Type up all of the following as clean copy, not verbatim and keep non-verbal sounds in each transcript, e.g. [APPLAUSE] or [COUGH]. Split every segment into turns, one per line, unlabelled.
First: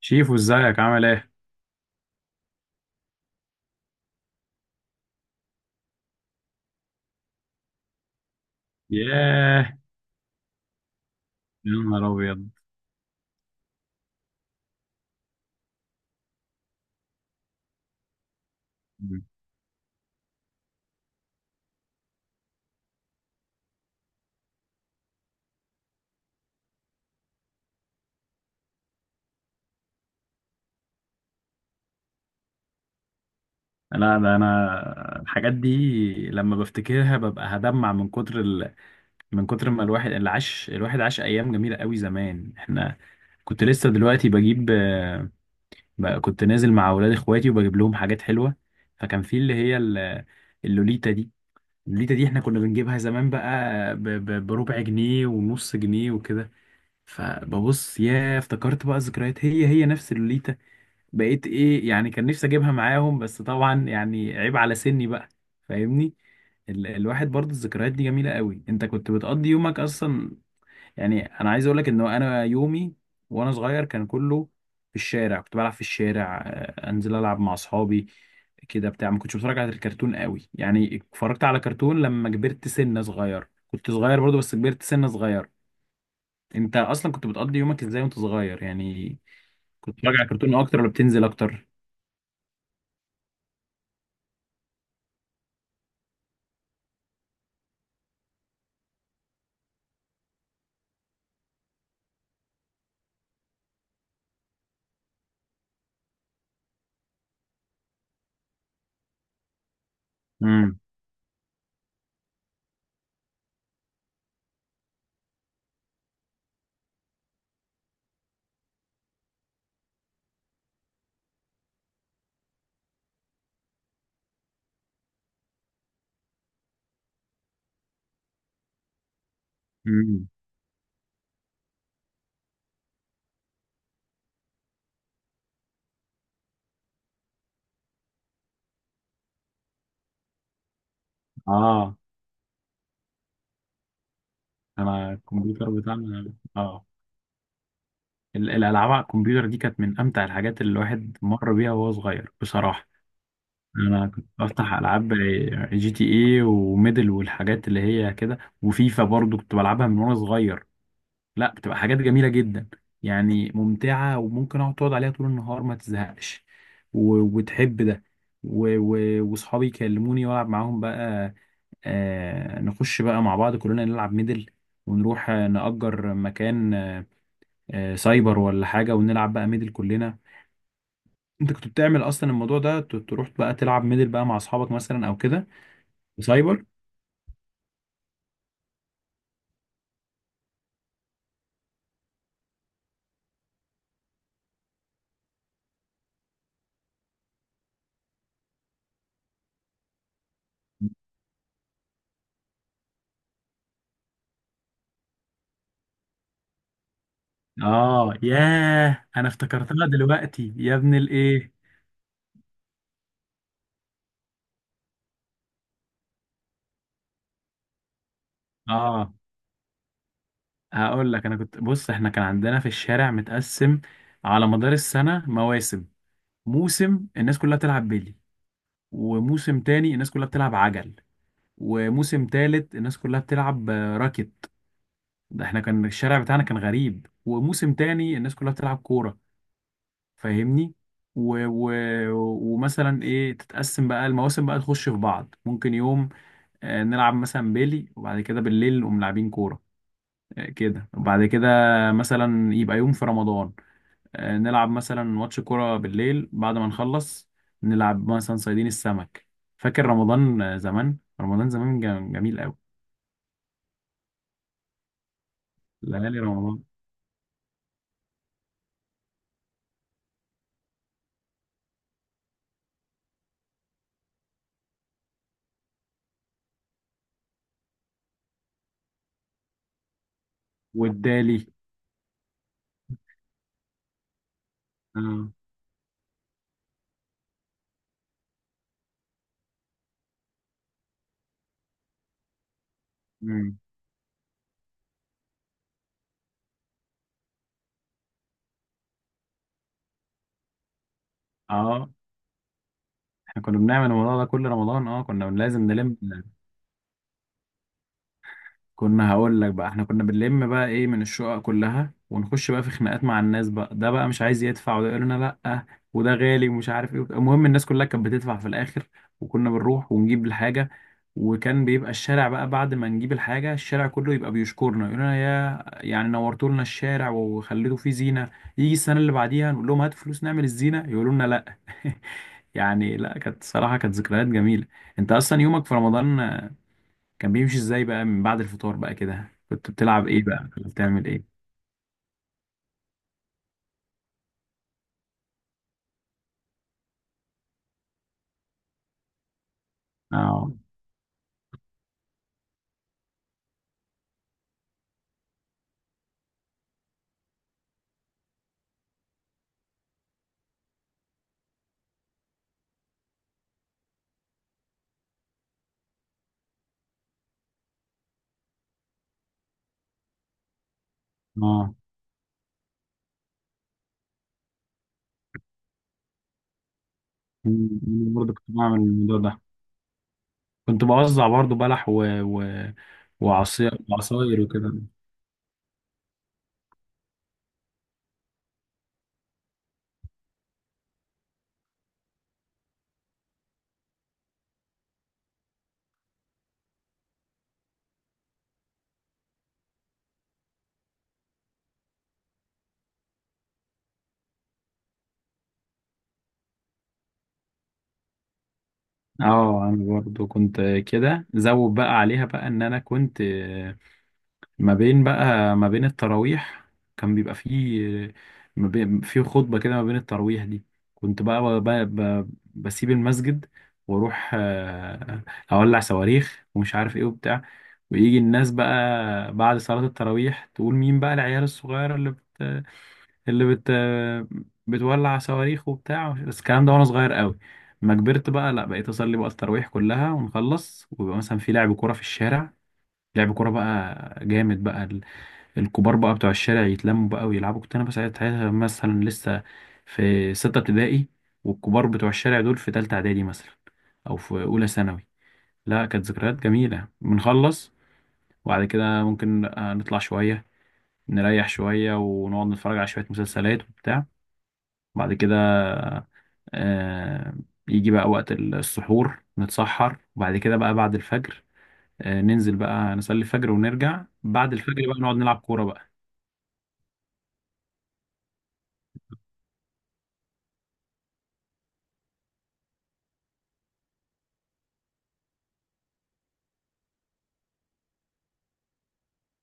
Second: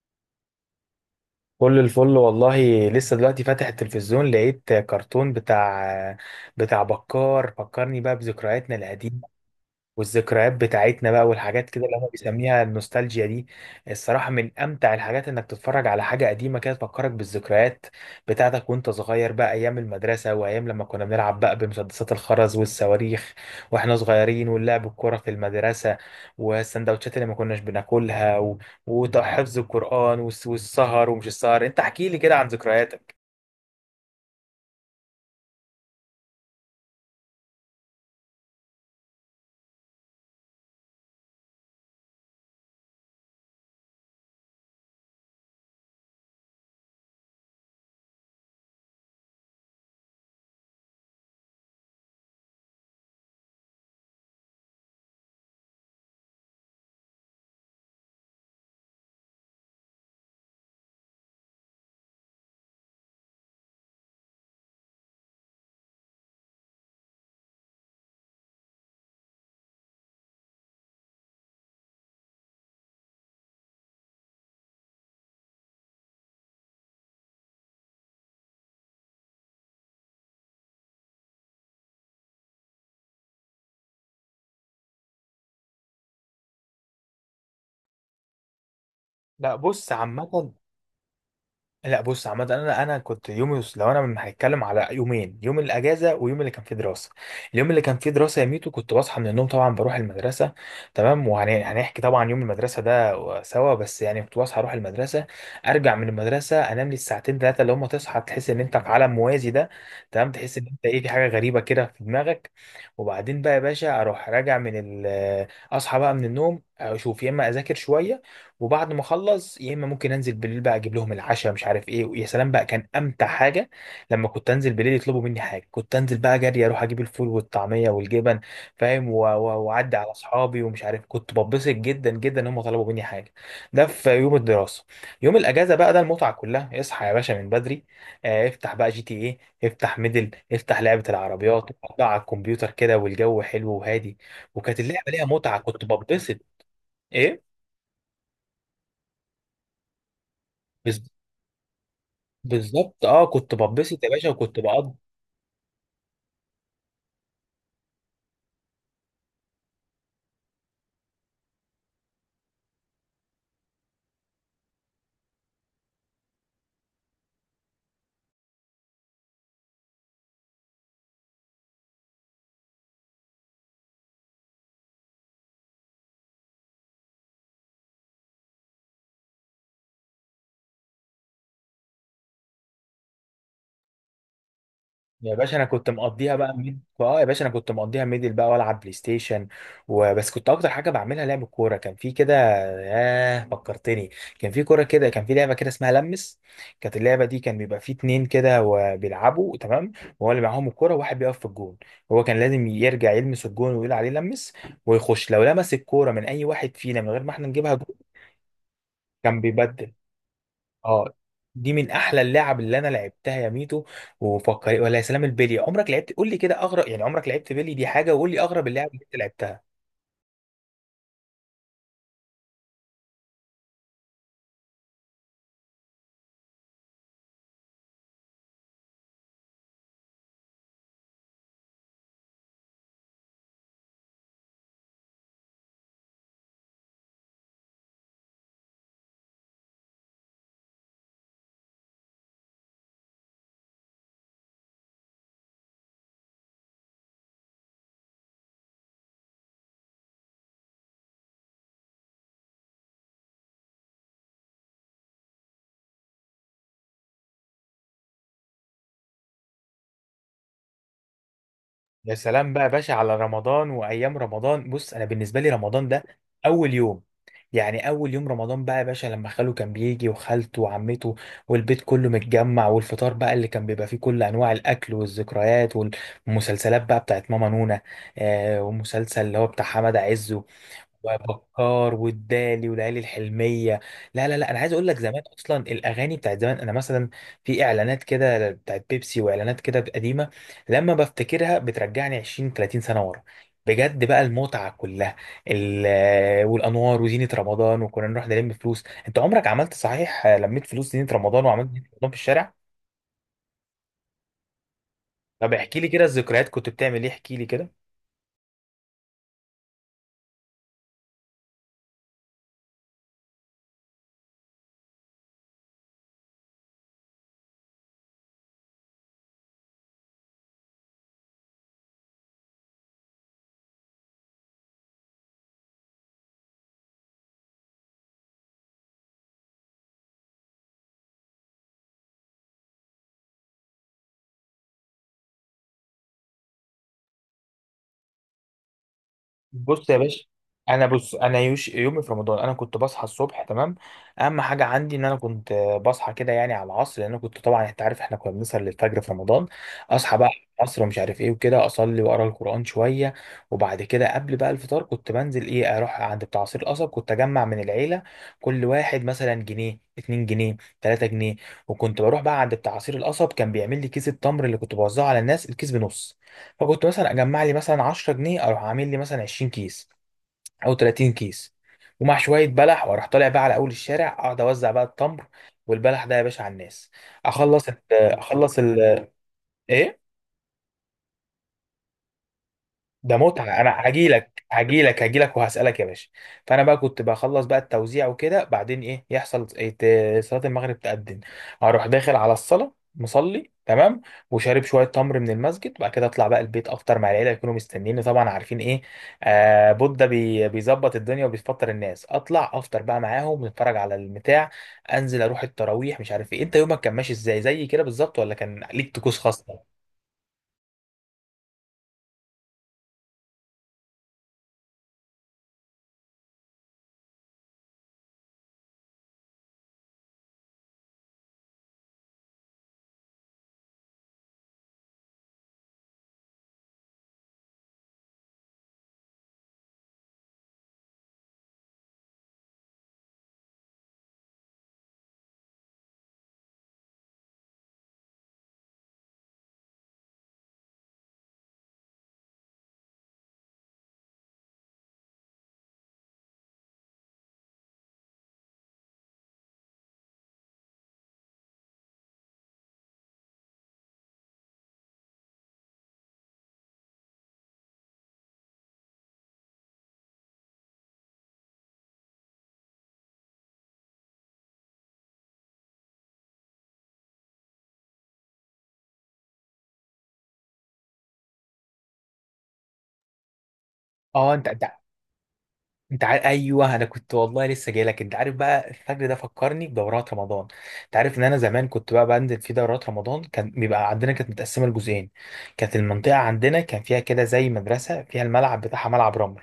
شيفو، ازيك؟ عامل ايه؟
كل الفل والله، لسه دلوقتي فاتح التلفزيون لقيت كرتون بتاع بكار، فكرني بقى بذكرياتنا القديمة
ياه.
والذكريات بتاعتنا بقى والحاجات
يا
كده اللي
نهار
هو
ابيض.
بيسميها النوستالجيا دي. الصراحة من أمتع الحاجات إنك تتفرج على حاجة قديمة كده تفكرك بالذكريات بتاعتك وأنت صغير بقى، أيام المدرسة وأيام لما كنا بنلعب بقى بمسدسات الخرز والصواريخ وإحنا صغيرين، واللعب الكورة في المدرسة، والسندوتشات اللي ما كناش بناكلها وحفظ القرآن والسهر ومش السهر. أنت احكي لي كده عن ذكرياتك.
لا ده انا الحاجات دي لما بفتكرها ببقى هدمع من كتر من كتر ما الواحد اللي عاش. الواحد عاش ايام جميله قوي زمان. احنا كنت لسه دلوقتي بجيب، بقى كنت نازل مع اولاد اخواتي وبجيب لهم حاجات حلوه. فكان في اللي اللوليتا دي. اللوليتا دي احنا كنا بنجيبها زمان بقى بربع جنيه ونص جنيه وكده. فببص، ياه، افتكرت بقى ذكريات. هي نفس اللوليتا. بقيت ايه يعني، كان نفسي اجيبها معاهم، بس طبعا يعني عيب على سني بقى. فاهمني. الواحد برضه الذكريات دي جميلة قوي. انت كنت بتقضي يومك اصلا؟ يعني انا عايز اقولك ان انا يومي وانا صغير كان كله في الشارع. كنت بلعب في الشارع، انزل العب مع اصحابي كده بتاع. ما كنتش بتفرج على الكرتون قوي، يعني اتفرجت على كرتون لما كبرت سنة صغير. كنت صغير برضه بس كبرت سنة صغير. انت اصلا كنت بتقضي يومك ازاي وانت صغير يعني؟
لا بص
كنت بتتفرج على
عامة.
كرتون اكتر ولا بتنزل اكتر؟
لا بص عامة انا انا كنت يومي، لو انا من هنتكلم على يومين، يوم الاجازة ويوم اللي كان فيه دراسة. اليوم اللي كان فيه دراسة يا ميتو كنت بصحى من النوم، طبعا بروح المدرسة، تمام. وهنحكي طبعا يوم المدرسة ده سوا، بس يعني كنت بصحى اروح المدرسة، ارجع من المدرسة انام لي الساعتين ثلاثة اللي هم تصحى تحس ان انت في عالم موازي ده، تمام. تحس ان
امم.
انت ايه، في حاجة غريبة كده في دماغك. وبعدين بقى يا باشا اروح راجع من اصحى بقى من النوم، اشوف يا اما اذاكر شوية، وبعد ما اخلص يا اما ممكن انزل بالليل بقى اجيب لهم العشاء، مش عارف ايه. ويا سلام بقى، كان امتع حاجه لما كنت انزل بالليل يطلبوا مني حاجه، كنت انزل بقى جري اروح اجيب الفول والطعميه والجبن، فاهم، واعدي على
امم.
اصحابي، ومش عارف كنت ببسط جدا جدا ان هم طلبوا مني حاجه. ده في يوم الدراسه. يوم الاجازه بقى ده المتعه كلها. اصحى يا باشا من بدري، افتح بقى جي تي ايه، افتح ميدل، افتح لعبه العربيات،
اه،
اقعد على الكمبيوتر كده، والجو حلو وهادي. وكانت
انا
اللعبه ليها متعه،
الكمبيوتر
كنت
بتاعنا
ببسط.
اه.
ايه
الالعاب على الكمبيوتر دي كانت من امتع الحاجات اللي الواحد مر بيها وهو صغير بصراحه.
بالظبط، كنت ببسط
انا
يا
كنت
باشا وكنت
بفتح
بقضي.
العاب جي تي اي وميدل والحاجات اللي هي كده، وفيفا برضو كنت بلعبها من وانا صغير. لا، بتبقى حاجات جميله جدا، يعني ممتعه. وممكن اقعد تقعد عليها طول النهار ما تزهقش، وتحب ده. واصحابي يكلموني والعب معاهم بقى. نخش بقى مع بعض كلنا نلعب ميدل، ونروح نأجر مكان، سايبر ولا حاجة، ونلعب بقى ميدل كلنا. انت كنت بتعمل اصلا الموضوع ده؟ تروح بقى تلعب ميدل بقى مع اصحابك مثلا او
يا
كده
باشا انا كنت
في
مقضيها بقى
سايبر؟
ميد اه يا باشا انا كنت مقضيها ميدل بقى والعب بلاي ستيشن وبس. كنت اكتر حاجه بعملها لعب الكوره. كان في كده، ياه فكرتني. كان في كوره كده، كان في لعبه كده اسمها لمس. كانت اللعبه دي كان بيبقى في اتنين كده وبيلعبوا، تمام. وهو اللي معاهم الكوره وواحد بيقف في الجون. هو كان لازم يرجع يلمس الجون ويقول عليه لمس، ويخش لو لمس الكوره من اي واحد فينا من غير ما احنا نجيبها جون
اه، ياه، انا
كان
افتكرتها
بيبدل.
دلوقتي يا ابن
اه
الايه.
دي من احلى اللعب اللي انا لعبتها يا ميتو. وفكر، ولا يا سلام البلي. عمرك لعبت؟ قول لي كده اغرب، يعني عمرك لعبت بلي؟ دي حاجه. وقول لي اغرب اللعب اللي
اه،
انت لعبتها.
هقول لك. انا كنت بص، احنا كان عندنا في الشارع متقسم على مدار السنة مواسم. موسم الناس كلها بتلعب بيلي، وموسم تاني الناس كلها بتلعب عجل، وموسم تالت الناس كلها بتلعب راكت. ده احنا كان الشارع بتاعنا كان غريب. وموسم تاني الناس كلها بتلعب كورة، فاهمني؟ و... و... ومثلا ايه، تتقسم بقى المواسم بقى، تخش في بعض. ممكن يوم نلعب مثلا بيلي، وبعد كده بالليل نقوم لاعبين كورة، كده. وبعد كده مثلا يبقى يوم في رمضان، نلعب مثلا ماتش كورة بالليل، بعد ما نخلص نلعب مثلا صيادين السمك. فاكر رمضان، زمان؟ رمضان زمان كان
يا
جميل
سلام
قوي.
بقى يا باشا على رمضان وايام رمضان. بص، انا بالنسبه لي رمضان ده
ليالي رمضان
اول يوم، يعني اول يوم رمضان بقى يا باشا لما خاله كان بيجي وخالته وعمته والبيت كله متجمع، والفطار بقى اللي كان بيبقى فيه كل انواع الاكل والذكريات، والمسلسلات بقى بتاعت ماما نونا، ومسلسل اللي هو بتاع حمد عز،
والدالي.
وبكار، والدالي، والليالي الحلميه. لا لا لا، انا عايز اقول لك زمان
اه.
اصلا الاغاني بتاعت زمان، انا مثلا في اعلانات كده بتاعت بيبسي، واعلانات كده قديمه، لما بفتكرها بترجعني 20 30 سنه ورا،
مم.
بجد بقى المتعه كلها. والانوار وزينه رمضان، وكنا نروح نلم فلوس. انت عمرك عملت صحيح لميت فلوس زينه رمضان وعملت زينه
اه،
رمضان في الشارع؟
احنا كنا بنعمل الموضوع ده كل رمضان. اه كنا
طب
لازم
احكي لي
نلم.
كده الذكريات، كنت بتعمل ايه؟ احكي لي كده.
كنا، هقول لك بقى، احنا كنا بنلم بقى ايه من الشقق كلها، ونخش بقى في خناقات مع الناس. بقى ده بقى مش عايز يدفع، وده يقول لنا لا، وده غالي ومش عارف ايه. المهم الناس كلها كانت بتدفع في الاخر، وكنا بنروح ونجيب الحاجة. وكان بيبقى الشارع بقى بعد ما نجيب الحاجة الشارع كله يبقى بيشكرنا، يقول لنا يا، يعني نورتوا لنا الشارع وخليتوا فيه زينة. يجي السنة اللي بعديها نقول لهم هاتوا فلوس نعمل الزينة، يقولوا لنا لا. [LAUGHS] يعني لا، كانت صراحة كانت ذكريات جميلة. انت اصلا يومك في رمضان كان بيمشي ازاي بقى؟ من بعد الفطار بقى كده كنت
بص يا
بتلعب
باشا.
ايه بقى؟ كنت
انا
بتعمل
بص انا
ايه؟
يوش يومي في رمضان، انا كنت بصحى الصبح، تمام. اهم حاجه عندي ان انا كنت بصحى كده يعني على العصر، لان أنا كنت طبعا انت عارف احنا كنا بنسهر للفجر في رمضان. اصحى بقى
اه.
العصر ومش عارف ايه وكده، اصلي واقرا القران شويه. وبعد كده قبل بقى الفطار كنت بنزل ايه، اروح عند بتاع عصير القصب. كنت اجمع من العيله، كل واحد مثلا جنيه، 2 جنيه، 3 جنيه. وكنت بروح بقى عند بتاع عصير القصب، كان بيعمل لي كيس التمر اللي كنت بوزعه على الناس، الكيس بنص. فكنت مثلا اجمع لي مثلا 10 جنيه، اروح عامل لي مثلا 20 كيس او 30 كيس،
اه.
ومع شويه بلح، واروح طالع بقى على اول الشارع اقعد اوزع بقى التمر والبلح ده يا باشا على الناس. اخلص ال
أمم، برضه كنت
اخلص
بعمل
ال
الموضوع ده.
ايه
كنت بوزع برضه بلح
ده، متعة. انا
وعصير وعصاير
هجيلك
وكده.
هجيلك هجيلك وهسألك يا باشا. فانا بقى كنت بخلص بقى التوزيع وكده، بعدين ايه يحصل، صلاة المغرب تأذن. اروح داخل على الصلاة مصلي، تمام، وشارب شوية تمر من المسجد، وبعد كده اطلع بقى البيت افطر مع العيلة، يكونوا مستنيني طبعا، عارفين ايه، بودة بي بيظبط الدنيا وبيفطر الناس. اطلع افطر بقى معاهم، نتفرج على البتاع، انزل اروح التراويح مش عارف ايه. انت يومك كان ماشي ازاي؟ زي كده بالظبط ولا كان ليك طقوس
اه،
خاصة؟
انا برضه كنت كده، زود بقى عليها بقى ان انا كنت ما بين بقى ما بين التراويح كان بيبقى فيه، ما بين في خطبة كده ما بين التراويح دي، كنت بقى بسيب المسجد واروح اولع صواريخ ومش عارف ايه وبتاع. ويجي الناس بقى بعد صلاة التراويح تقول مين بقى العيال الصغيرة اللي بت بتولع صواريخ وبتاع. بس الكلام ده وانا صغير قوي. ما كبرت بقى لا بقيت اصلي بقى التراويح كلها، ونخلص ويبقى مثلا في لعب كورة في الشارع. لعب كورة بقى جامد بقى. الكبار بقى بتوع الشارع يتلموا بقى ويلعبوا. كنت انا بس ساعتها مثلا لسه في ستة ابتدائي، والكبار بتوع الشارع دول في تالتة اعدادي مثلا، او في اولى ثانوي. لا كانت ذكريات جميلة. بنخلص وبعد كده ممكن نطلع شوية، نريح شوية، ونقعد نتفرج على شوية مسلسلات وبتاع. بعد كده آه، يجي بقى وقت السحور، نتسحر. وبعد كده بقى بعد الفجر ننزل بقى نصلي الفجر، ونرجع
اه انت
بعد
انت
الفجر بقى نقعد نلعب كورة بقى.
انت عارف، ايوه انا كنت والله لسه جاي لك. انت عارف بقى الفجر ده فكرني بدورات رمضان. انت عارف ان انا زمان كنت بقى بنزل في دورات رمضان. كان بيبقى عندنا كانت متقسمه لجزئين. كانت المنطقه عندنا كان فيها كده زي مدرسه فيها الملعب بتاعها، ملعب رمل.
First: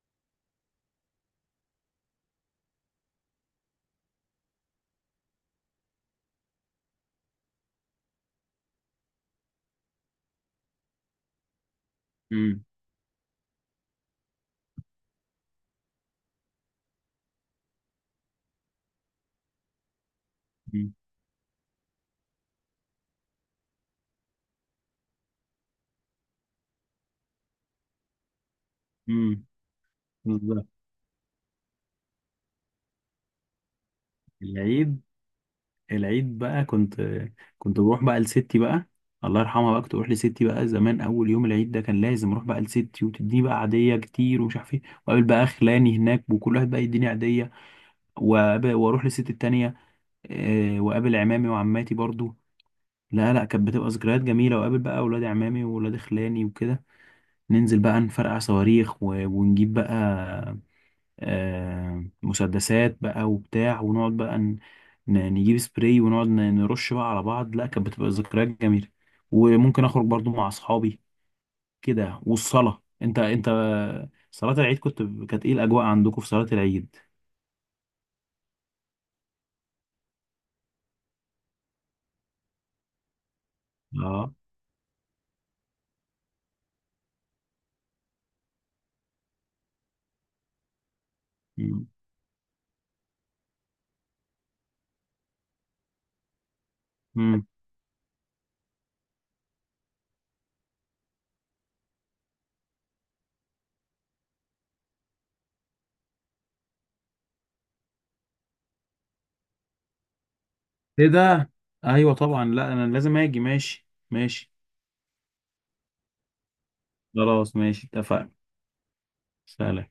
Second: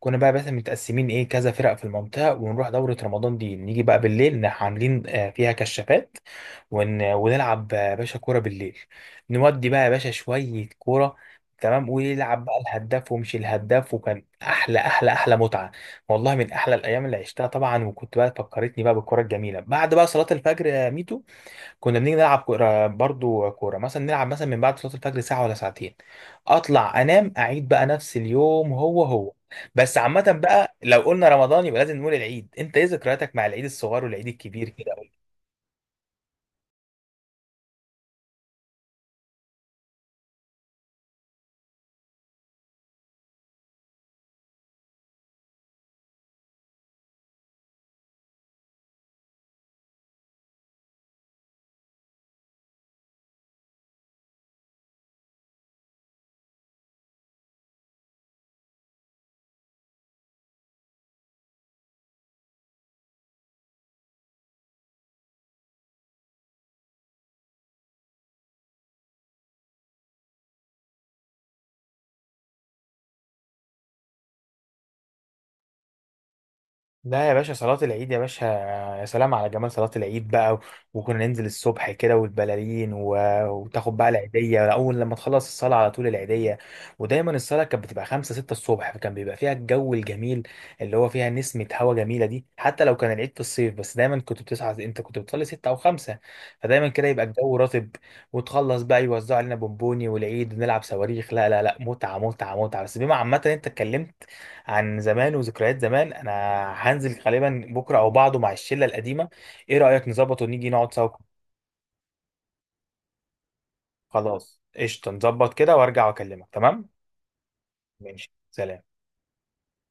كنا بقى بس متقسمين ايه، كذا فرق في المنطقه، ونروح دوره رمضان دي، نيجي بقى بالليل عاملين فيها كشافات، ونلعب يا باشا كورة بالليل. نودي بقى يا باشا شوية كورة، تمام. ويلعب بقى
امم.
الهداف ومش الهداف، وكان أحلى أحلى أحلى متعة. والله من أحلى الأيام اللي عشتها طبعا. وكنت بقى فكرتني بقى بالكورة الجميلة بعد بقى صلاة الفجر يا ميتو، كنا بنيجي نلعب كورة برضو، كورة مثلا نلعب مثلا من بعد صلاة الفجر ساعة ولا ساعتين. أطلع أنام، أعيد بقى نفس اليوم هو هو.
امم.
بس عامة بقى لو قلنا رمضان يبقى لازم نقول العيد. أنت إيه ذكرياتك مع العيد الصغير والعيد الكبير كده؟
العيد؟ العيد بقى كنت، كنت بروح بقى لستي بقى، الله يرحمها. بقى كنت بروح لستي بقى زمان. اول يوم العيد ده كان لازم اروح بقى لستي وتديني بقى عاديه كتير ومش عارف ايه، واقابل بقى خلاني هناك وكل واحد بقى يديني عاديه. واروح لستي التانيه، واقابل عمامي وعماتي برضو. لا لا، كانت بتبقى ذكريات جميله. واقابل بقى اولاد عمامي واولاد خلاني وكده. ننزل بقى نفرقع صواريخ، ونجيب بقى مسدسات بقى وبتاع. ونقعد بقى نجيب سبراي، ونقعد نرش بقى على بعض. لا كانت بتبقى ذكريات جميلة. وممكن اخرج برضو مع اصحابي كده. والصلاة، انت صلاة العيد كنت، كانت ايه الاجواء عندكم في صلاة العيد؟
لا يا باشا صلاة العيد يا باشا، يا سلام على جمال صلاة العيد بقى. وكنا ننزل الصبح كده، والبلالين، وتاخد بقى
اه.
العيدية، أول لما تخلص الصلاة على طول العيدية. ودايما الصلاة كانت بتبقى خمسة ستة الصبح، فكان بيبقى فيها الجو الجميل اللي هو فيها نسمة
مم.
هوا جميلة دي، حتى لو كان العيد في الصيف، بس دايما كنت بتصحى، أنت كنت بتصلي ستة أو خمسة. فدايما كده يبقى
مم.
الجو رطب. وتخلص بقى يوزعوا علينا بونبوني والعيد، ونلعب صواريخ. لا لا لا، متعة متعة متعة. بس بما عامة أنت اتكلمت عن زمان وذكريات زمان، انا هنزل غالبا بكره او بعده مع الشله القديمه. ايه رايك نظبط ونيجي نقعد سوا؟
ايه ده؟ ايوه طبعا، لا انا لازم اجي. ماشي ماشي.
خلاص قشطه، نظبط كده وارجع واكلمك، تمام.
خلاص ماشي،
ماشي،
اتفقنا.
سلام.
سلام.